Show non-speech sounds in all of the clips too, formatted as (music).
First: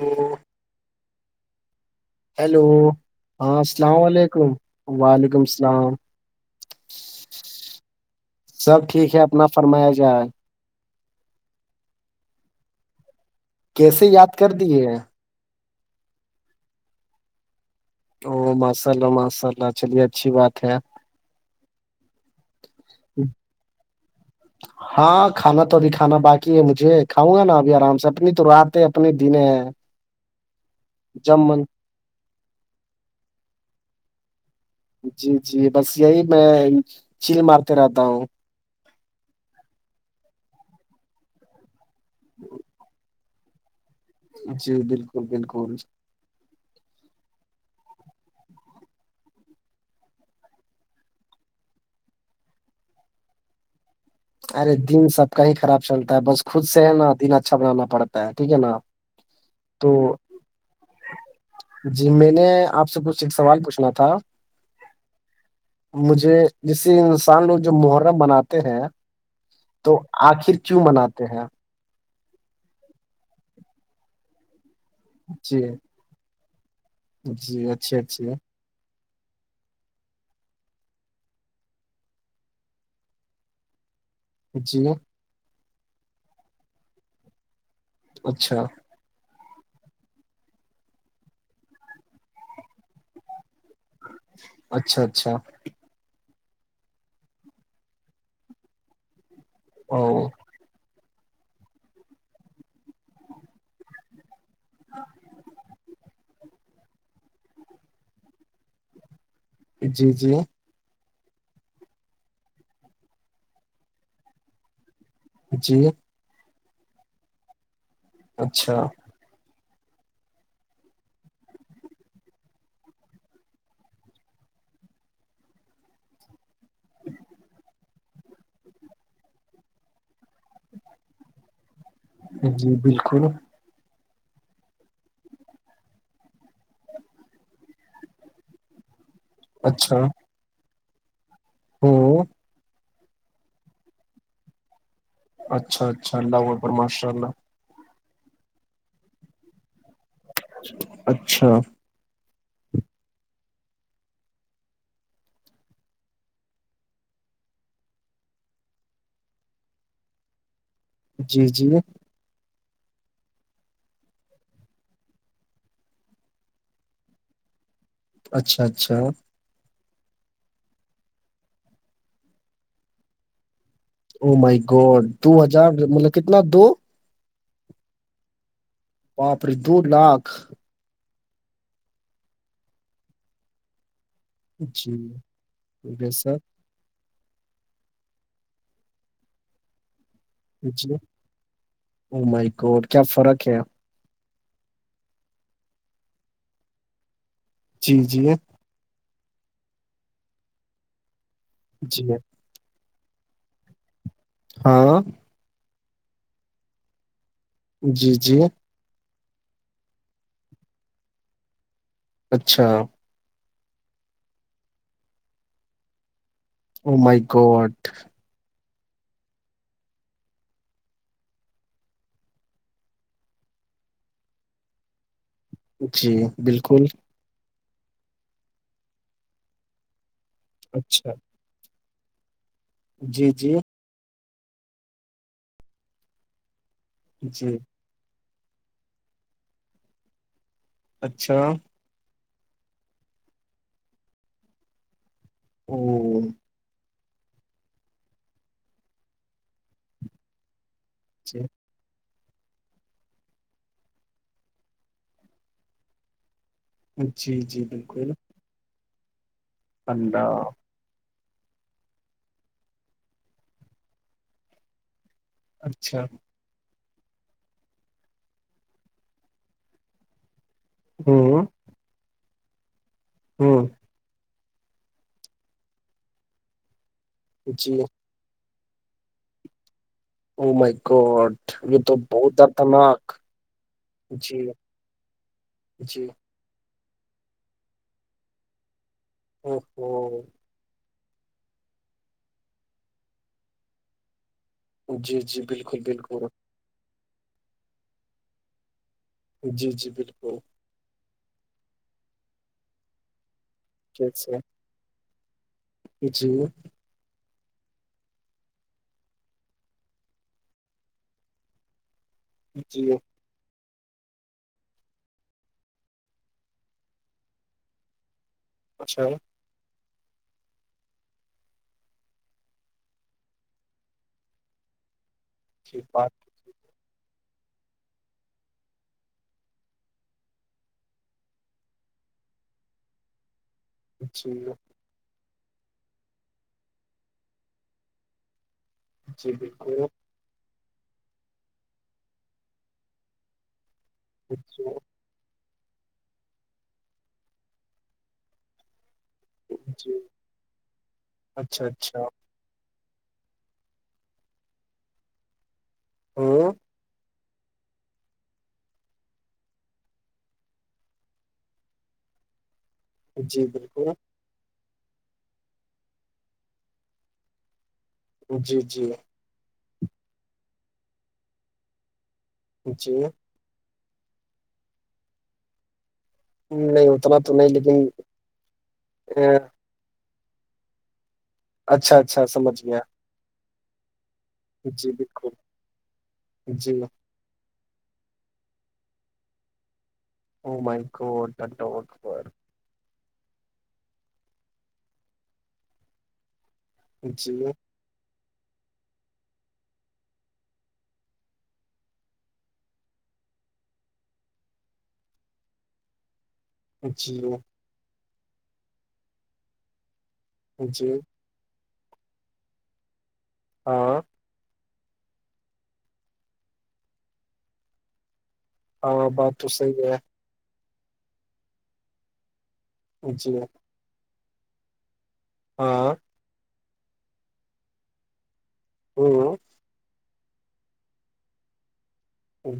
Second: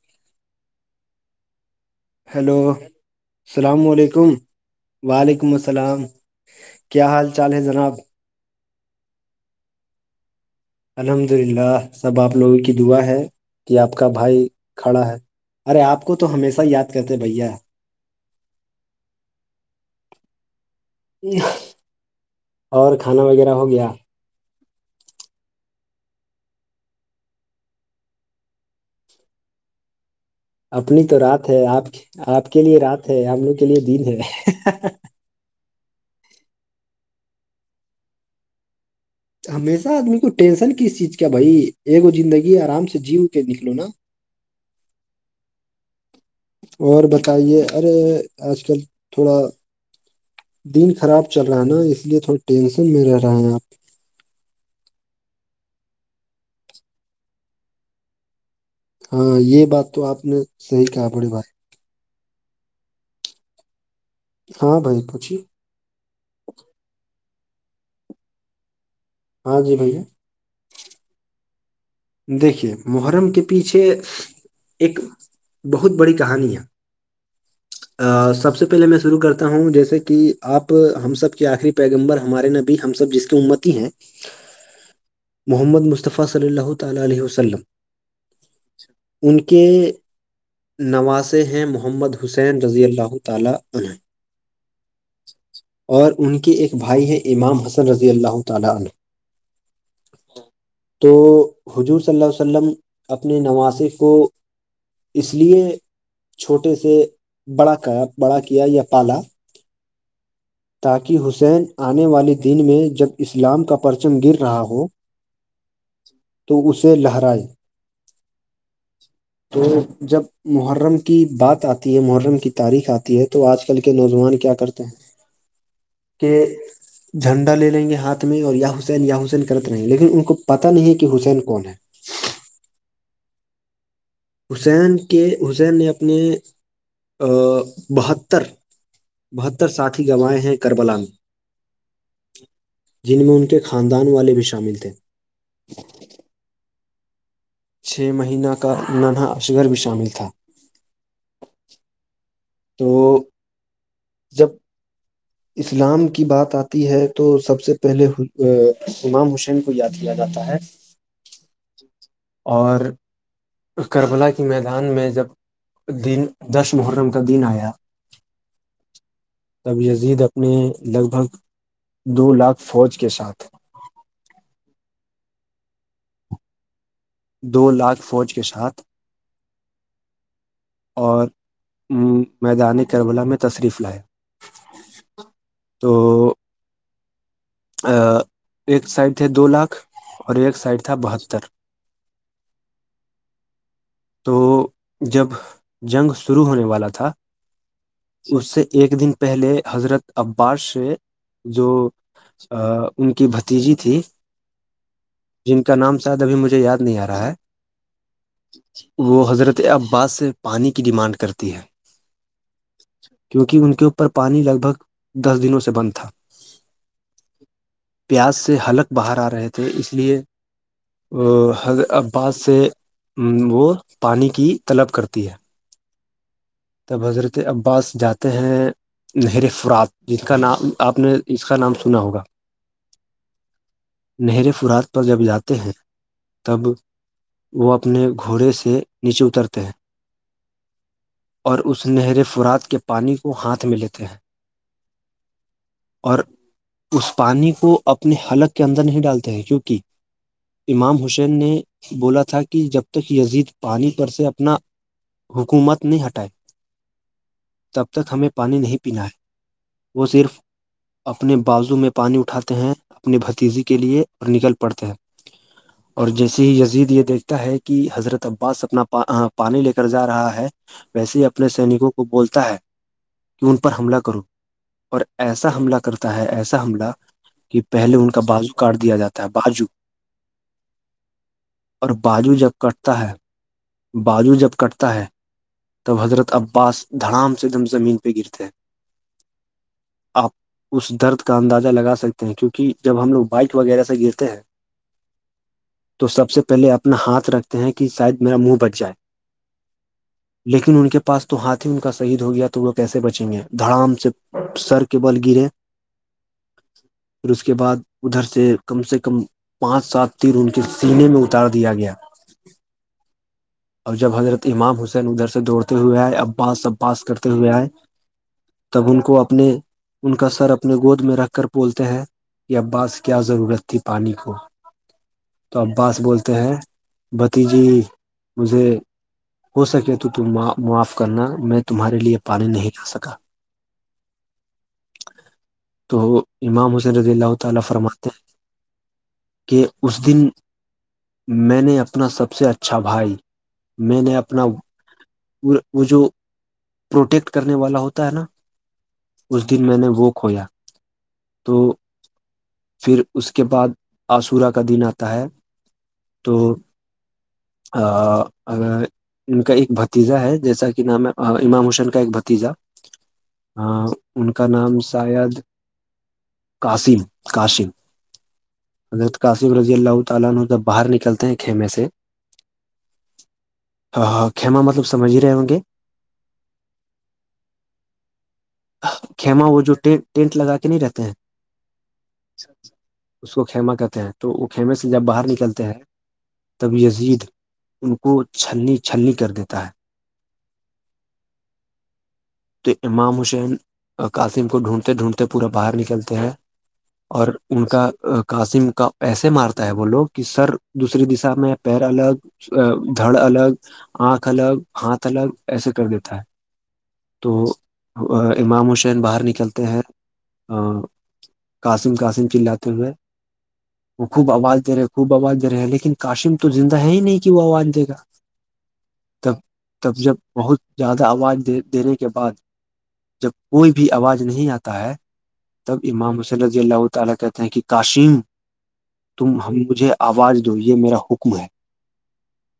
ہوں hello hello السلام علیکم وعلیکم السلام کیا حال چال ہے جناب سب ٹھیک ہے اپنا فرمایا جا ہے الحمد للہ سب آپ لوگوں کی دعا ہے کہ آپ کیسے کا یاد بھائی کر دیے کھڑا ہے ارے آپ کو تو ہمیشہ یاد کرتے بھیا او ماشاء اللہ ماشاء اللہ چلیے اچھی بات ہے اور کھانا وغیرہ ہو گیا ہاں کھانا تو ابھی کھانا باقی ہے مجھے کھاؤں گا نا ابھی آرام سے اپنی تو رات ہے اپنے دن ہے (inaudible) اپنی تو جب رات من ہے آپ آپ کے لیے رات ہے ہم لوگ کے لیے دن ہے جی جی بس یہی میں چیل مارتے رہتا ہوں ہمیشہ آدمی کو ٹینشن کس چیز کیا بھائی ایگو زندگی آرام سے جیو کے نکلو نا جی بالکل بالکل اور بتائیے ارے آج کل تھوڑا دن خراب چل رہا نا اس لیے تھوڑا ٹینشن میں رہے ہیں آپ ارے دن سب کا ہی خراب چلتا ہے بس خود سے ہے نا دن اچھا بنانا پڑتا ہے ٹھیک ہے نا ہاں یہ بات تو آپ نے صحیح کہا بڑی بھائ جی میں نے آپ سے کچھ ایک سوال پوچھنا تھا ہاں بھائی پوچھیے مجھے جسے انسان لوگ جو محرم بناتے ہیں ہاں جی تو بھیا آخر کیوں مناتے ہیں آپ دیکھیے محرم کے پیچھے ایک جی بہت بڑی کہانی ہے جی اچھی اچھی ا سب سے پہلے میں شروع کرتا ہوں جیسے کہ آپ ہم سب کے آخری پیغمبر ہمارے نبی ہم سب جس کی امتی ہیں (inaudible) جی محمد مصطفی صلی اللہ تعالی علیہ وسلم اچھا ان کے نواشے ہیں محمد حسین رضی اللہ تعالی عنہ اچھا اچھا اور ان کے ایک بھائی ہے امام حسن رضی اللہ تعالی عنہ او تو حضور صلی اللہ عل وسلم اپنے نواشے کو اس لیے چھوٹے سے بڑا بڑا کیا یا پالا جی جی تاکہ حسین آنے والے دن میں جب اسلام کا پرچم گر رہا ہو جی تو اسے لہرائی اچھا تو جب محرم کی بات آتی ہے محرم کی تاریخ آتی ہے تو آج کل کے نوجوان کیا کرتے کہ جھنڈا لے لیں گے ہاتھ میں اور یا حسین یا حسین کر تےرہیں گے لن ان کو پتہ نہیں ہے کہ حسین کون ہے جی بالکل حسین کے حسین نے اپنے بہتر بہتر اچھا ساتھی گنوائےیں ہیں کربلامیں ہوں جن میں ان کے خاندان والے بھی شامل تھے اچھا اچھا اللہ اکبر ماشاء اللہ چھ مہینہ کا ننھا اصغر بھی شامل تھا اچھا تو جب اسلام کی بات آتی ہے تو سب سے پہلے امام حسین کو یاد کیا جاتا ہے جی جی اور کربلا کی میدان میں جب دن دش محرم کا دن آیا اچھا اچھا تب زید اپنے لگ بھگ دو لاکھ فوج کے ساتھ او مائی گوڈ دو ہزار مطلب کتنا دو دو لاکھ فوج کے ساتھ باپڑے دو لاکھ اور میدان کربلا میں تشریف لایا جی ٹیک سر ایک سائڈ تھے دو لاکھ اور ایک سائڈ تھا بہتر اائی کو اور کیا فرق ہے تو جب جنگ شروع ہونے والا تھا جی جی اس سے ایک دن پہلے حضرت عباس سے جو جی ان کی بھتیجی تھی ہاں جن کا نام شاید ابھی مجھے یاد نہیں آ رہا ہے جی جی وہ حضرت عباس سے پانی کی ڈیمانڈ کرتی ہے اچھا کیونکہ ان کے اوپر پانی لگ بھگ دس دنوں سے بند تھا او مائی گوڈ پیاز سے حلک باہر آ رہے تھے اس لیے حض ابس سے وہ پانی کی طلب کرتی ہے جی بالکل تو حضرت عباس جاتے ہیں نہر فرات جس کا نام آپ اچھا نے اس اس کا نام سنا ہوگا جی جی نہرے فرات پر جب جاتے ہیں تب جی وہ اپ اپنے گھوڑے سے نیچے اترتے ہیں اچھا اور اسے نہریں فرات کے پانی کو ہاتھ میں لیتے ہیں او اور اس پانی کو اپنے حلق اندر نہیں ڈالتے ہیں کیونکہ امام حسین جی نے بولا تھا کہ جب تک یزید پانی پر سے اپنا حکومت نہیں ہٹائے جی جی تب بالکل تک ہمیں پانی نہیں پینا ہے وہ صرف اللہ اپنے بازو میں پانی اٹھاتے ہیں اپنی بھتیجی کے لیے اور نکل پڑتے ہیں اچھا اور جیس جی زید یہ دیکھتا ہے کہ حضرت عباس اپنا پانی لے کر جا رہا ہے ویسے ہی ہوں اپنے سینکوں کو بولتا ہے کہ ان ہوں پر حملہ کرو اور ایسا حملہ کرتا ہے ایسا حملہ کہ جی پہلے ان کو کا بازو کاٹ دیا جاتا ہے بازو ا مائیکٹ یہ اور تو بہت ددرناک باجو جب کٹتا ہے تب جی حضرت عباس دھڑام سے دم زمین پہ گرتے ہیں اوو آپ اس درد کا اندازہ لگا سکتے ہیں کیونکہ جب ہم لوگ بائک وغیرہ سے گرتے ہیں جی جی بالکل تو بالکل سب سے پہلے اپنا ہاتھ رکھتے ہیں کہ شاید میرا منہ بچ جائے جی جی بالکل لیکن ان کے پاس تو ہاتھ ہی ان کا شہید ہو گیا تو وہ کیسے بچیں گے دڑام سے کیسے سر کے بل گرے جی پھر اس کے بعد ادھر سے کم سے کم پانچ سات تین ان کے سینے میں اتار دیا گیا جی اور جب حضرت امام حسین ادھر سے دوڑتے ہوئے آئے عباس عباس کرتے ہوئے آئے تب ان اچھا کو اپنے ان کا سر اپنے گود میں رکھ کر بولتے ہیں عباس کیا ضرورت تھی پانی کو تو جی عباس بات بولتے ہیں بھتی جی مجھے ہو سکے تو معاف کرنا میں تمہارے لیے پانی نہیں کھا سکا (unintelligible) تو امام حسن رضی اللہ تعالی فرماتے ہیں جی کہ بالکل اس دن میں نے اپنا سب سے اچھا بھائی میں نے اپنا وہ جو پروٹیکٹ کرنے والا ہوتا ہے نا اس دن میں نے جی وہ کھویا تو اچھا اچھا پھر اس کے بعد آسورا کا دن آتا ہے ہوں تو اگر ان کا ایک بت بتیجا ہے جیسا کہ نام ہے امام حسین کا ایک بھتیجا جی بالکل ان کا نام شاید قاسم قسم جی جی کاسک رضی اللہ تعالینہ جب باہر نکلتے ہیں خیمے سے جی ہاں ہاں خیما مطلب سمجھ ہی رہے ہوں گے نہیں اتنا تو نہیں لیکن کما وہ جو ٹینٹ لگا کے نہیں رہتے ہیں اچھا اچھا سمجھ گیا اس کو کھیما کہتے ہیں تو وہ خھیمے سے جی جب باہر بالکل نکلتے ہیں تب جی یزید ان کو چھلنی چھلنی کر دیتا ہے وہ مائکٹو تو امام حسین قاسم کو ڈھونڈتے ڈھونڈتے پورا باہر نکلتے ہیں اور جی ان کا قاسم کا ایسے مارتا ہے وہ لوگ کہ سر دوسری دشا میں پیر الگ دھڑ الگ آنکھ الگ ہاتھ الگ ایسے کر دیتا ہے اچھی تو امام حسین باہر نکلتے ہیں جی قاسم قاسم چلاتے ہوئے ہاں وہ خوب آواز تیرے خوب آواز دے رہے ہیں لیکن کاشی میں تو زندہ ہے ہی نہیں کہ وہ آواز دے گا ہاں تب بات تو صحیح تب جب بہت زیادہ آواز دینے کے بعد ہے جب جی کوئی بھی آواز نہیں آتا ہے ہاں تب امامسلیضی تعالا کہتے ہیں کہ کاشم ہ تم ہم مجھے آواز دو یہ میرا حکم ہے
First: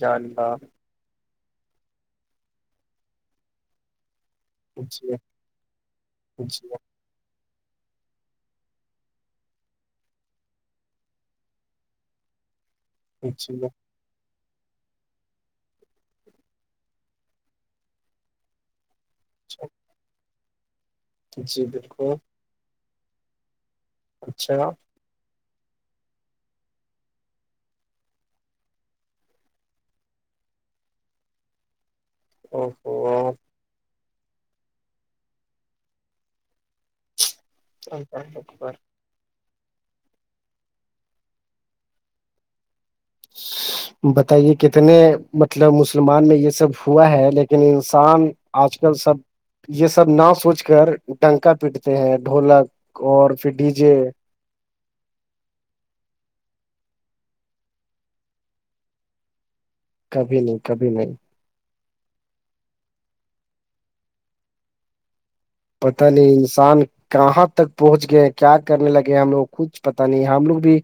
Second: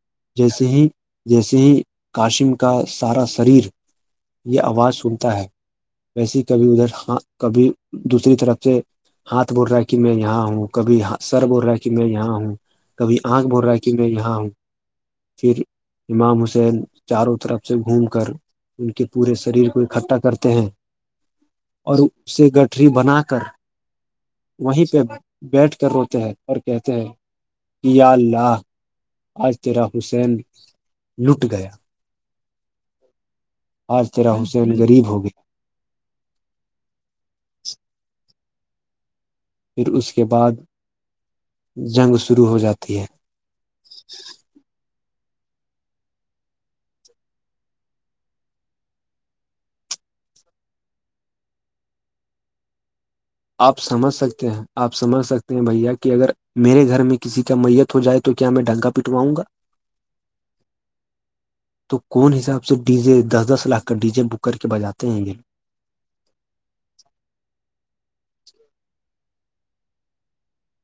جاننا جیسے ہی جیسے ہی کاشم کا سارا شریر یہ آواز جی سنتا ہے ویسے جی کبھی ادھر کبھی دوسری طرف سے ہاتھ بول رہا ہے کہ میں یہاں ہوں کبھی سر بول رہا ہے کہ میں یہاں ہوں کبھی آنکھ بول جی رہا ہے کہ کہ میں یہاں ہوں پھر امام حسین چاروں طرف سے گھوم کر ان کے پورے شریر کو اکٹھا کرتے ہیں جی اور بالکل اسے گٹھری بنا کر اچھا وہیں پہ بیٹھ کر روتے ہیں اور کہتے ہیں کیا آج تیرا حسین لٹ گیا اوو آج ترا حسین غریب ہو گیا (unintelligible) پھر اس کے بعد جنگ شروع ہو جاتی ہے بتائیے کتنے مطلب مسلمان میں یہ سب ہوا ہے لیکن انسان آج کل سب یہ سب نہ سوچ کر ڈنکا پیٹتے ہیں ڈھولک اور پھر ڈی آپ جے سمجھ سکتے آ سجھ سکتے ہیں بھیا کہ اگر میرے گھر میں کسی کا میت ہو جائے تو کیا میں ڈھنگا پٹواؤں گا کبھی نہیں کبھی نہیں تو کون حساب سے ڈی جے دس دس لاکھ کا ڈی جے بک کر کے بجاتے ہیں گےو پتہ نہیں انسان کہاں تک پہنچ گئے ہیں کیا کرنے لگے ہم لوگ کو کچھ پتا نہیں ہم لوگ بھی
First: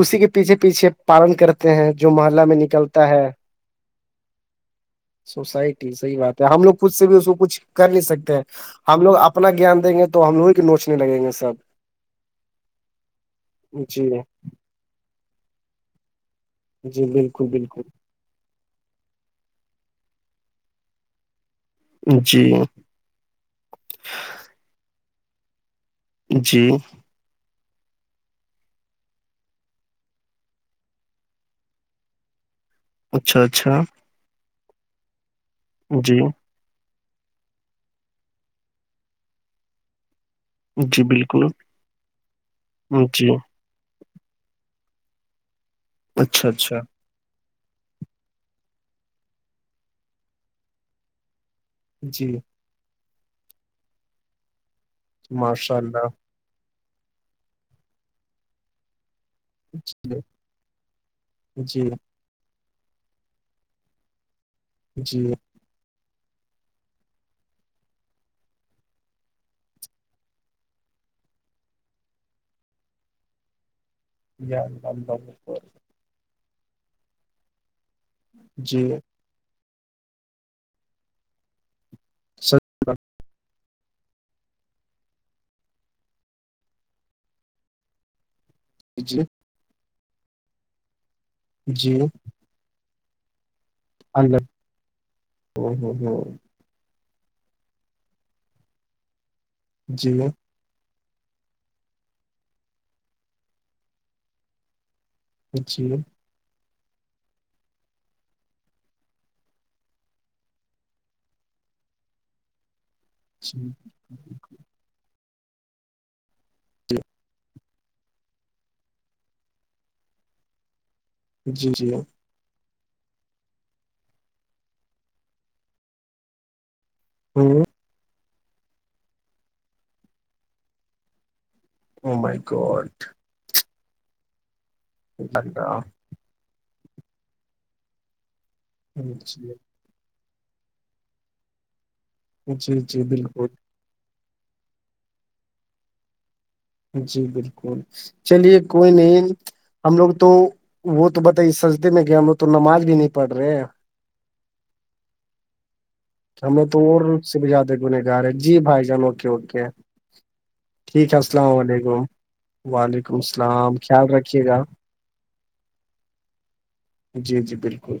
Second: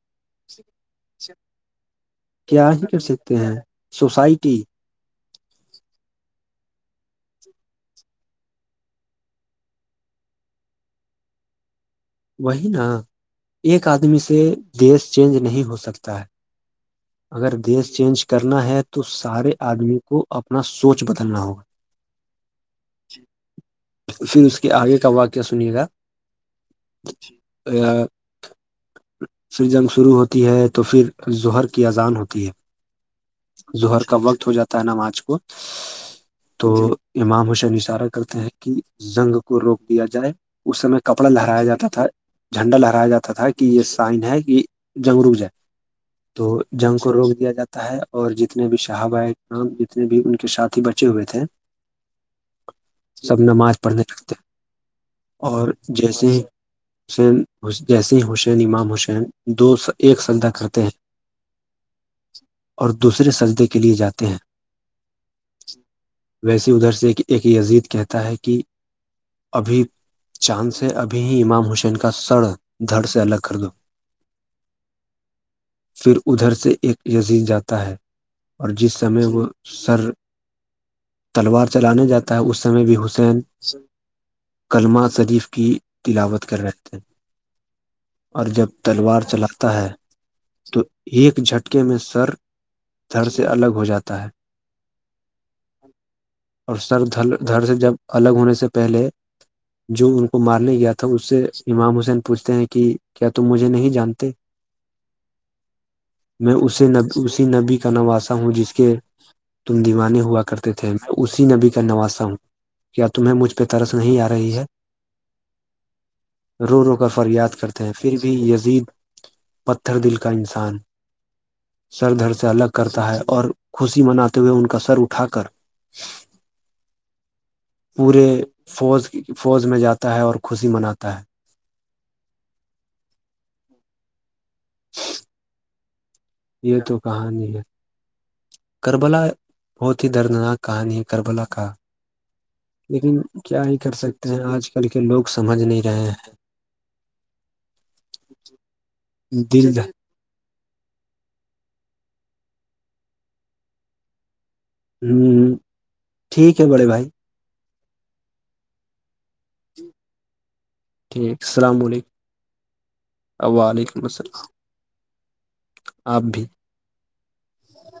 اسی کے پیچھے پیچھے پالن کرتے ہیں جو محلہ میں کیا ہی کر نکلتا ہے سکتے ہیں سوسائٹی سوسائٹی صحیح بات ہے ہم لوگ خود سے بھی اس کو کچھ کر نہیں سکتے ہیں ہم لوگ اپنا گیان دیں گے تو ہم لوگ ہی کے نوچنے لگیں گے سب وہی نا ایک جی آدمی سے دیش چینج نہیں ہو سکتا ہے جی بالکل اگر بالکل دیس چینج کرنا ہے تو تو سارے آدمی کو اپنا سوچ بدلنا ہوگا جی (inaudible) پھر اس کے آگے کا واقع سنیے گا جی ا (inaudible) پر جنگ شروع ہوتی ہے تو پھر ظہر کی اذان ہوتی اچھا اچھا ہے ظہر کا وقت ہو جاتا ہے نا مارچ کو جی تو امام حسین اشارہ کرتے ہیں کہ زنگ کو روک دیا جائے اس سمے جی کپڑا بالکل لہرایا جاتا تھا جھنڈا لہرایا جی جاتا تھا کہ یہ سائن ہے کہ جنگ رک جائے اچھا تو اچھا جنگ کو روک دیا جاتا ہے اور جتنے بھی شہابہام جتنے بھی ان کے ساتھی بچے ہوئے تھے جی سب نماز پڑھنے لگتے ہیں اور ماشاء اللہ جیسے حسین ح جیسے حسین امام حسین دو ایک جی سدہ کہتے ہیں جی اور دوسرے سجدے کے لیے جاتے ہیں جی ویسے ادھر سے ایک یزید کہتا ہے کہ ابھی چاند سے ابھی ہی امام حسین کا سڑ دھڑ سے الگ کر دو جی جام ب ب (unintelligible) پھر ادھر سے ایک یزید جاتا ہے اور جی جس سمے وہ سر تلوار چلانے جاتا ہے اس سمے سچ بھی حسین کلما شریف کی (unintelligible) تلاوت کر رہے تھ ہیں اور جب تلوار جی چلاتا ہے تو ایک جھٹکے میں جی سر تھر سے الگ ہو جاتا ہے الدر ہ ہ ہوں (unintelligible) اور سر دھر سے جب الگ ہونے سے پہلے جو جی ان کو مارنے گیا تھا تو اس سے امام حسین پوچھتے ہیں کہ کیا تم مجھے نہیں جانتے ج جی میں اسے نب اسی نبی کا نواسا ہوں جس کے تم دیوانے ہوا کرتے تھے اسی نبی کا نواسا ہوں کیا تمہیں مجھ پہ جی ترس نہیں آ رہی ہے رو رو کر فریاد کرتے ہیں پھر بھی زید پتھر دل کا انسان جی جی سر دھر سے الگ کرتا ہے اور خوشی مناتے ہوئے ان کا سر اٹھا کر ہوں پورے فوج فوج میں جاتا ہے اور خوشی مناتا ہے ا مائ کوٹ (inaudible) جا (unintelligible) یہ تو کہانی ہے کربلا جی بہت ہی دردناک کہانی کربلا کا جی جی لیکن کیا بالکل یہ کر سکتے ہیں آج کل کے لوگ سمجھ نہیں رہے ہیں جی بالکل چلیے کوئی نہیں ہیں دل ہم لوگ تو وہ تو بتائیے سجتے میں کہ ہم لوگ تو نماز بھی نہیں پڑ رہے ہوں ہ ٹھیک ہے ہمیں تو بڑے اور بھائی سے بھی جاتدے گن گار ہے جی بھائی جان اوکے اوکے ٹھیک ہے السلام علیکم وعلیکم السلام وعلیکم خیال السلام رکھیے گا آپ بھی جی جی بالکل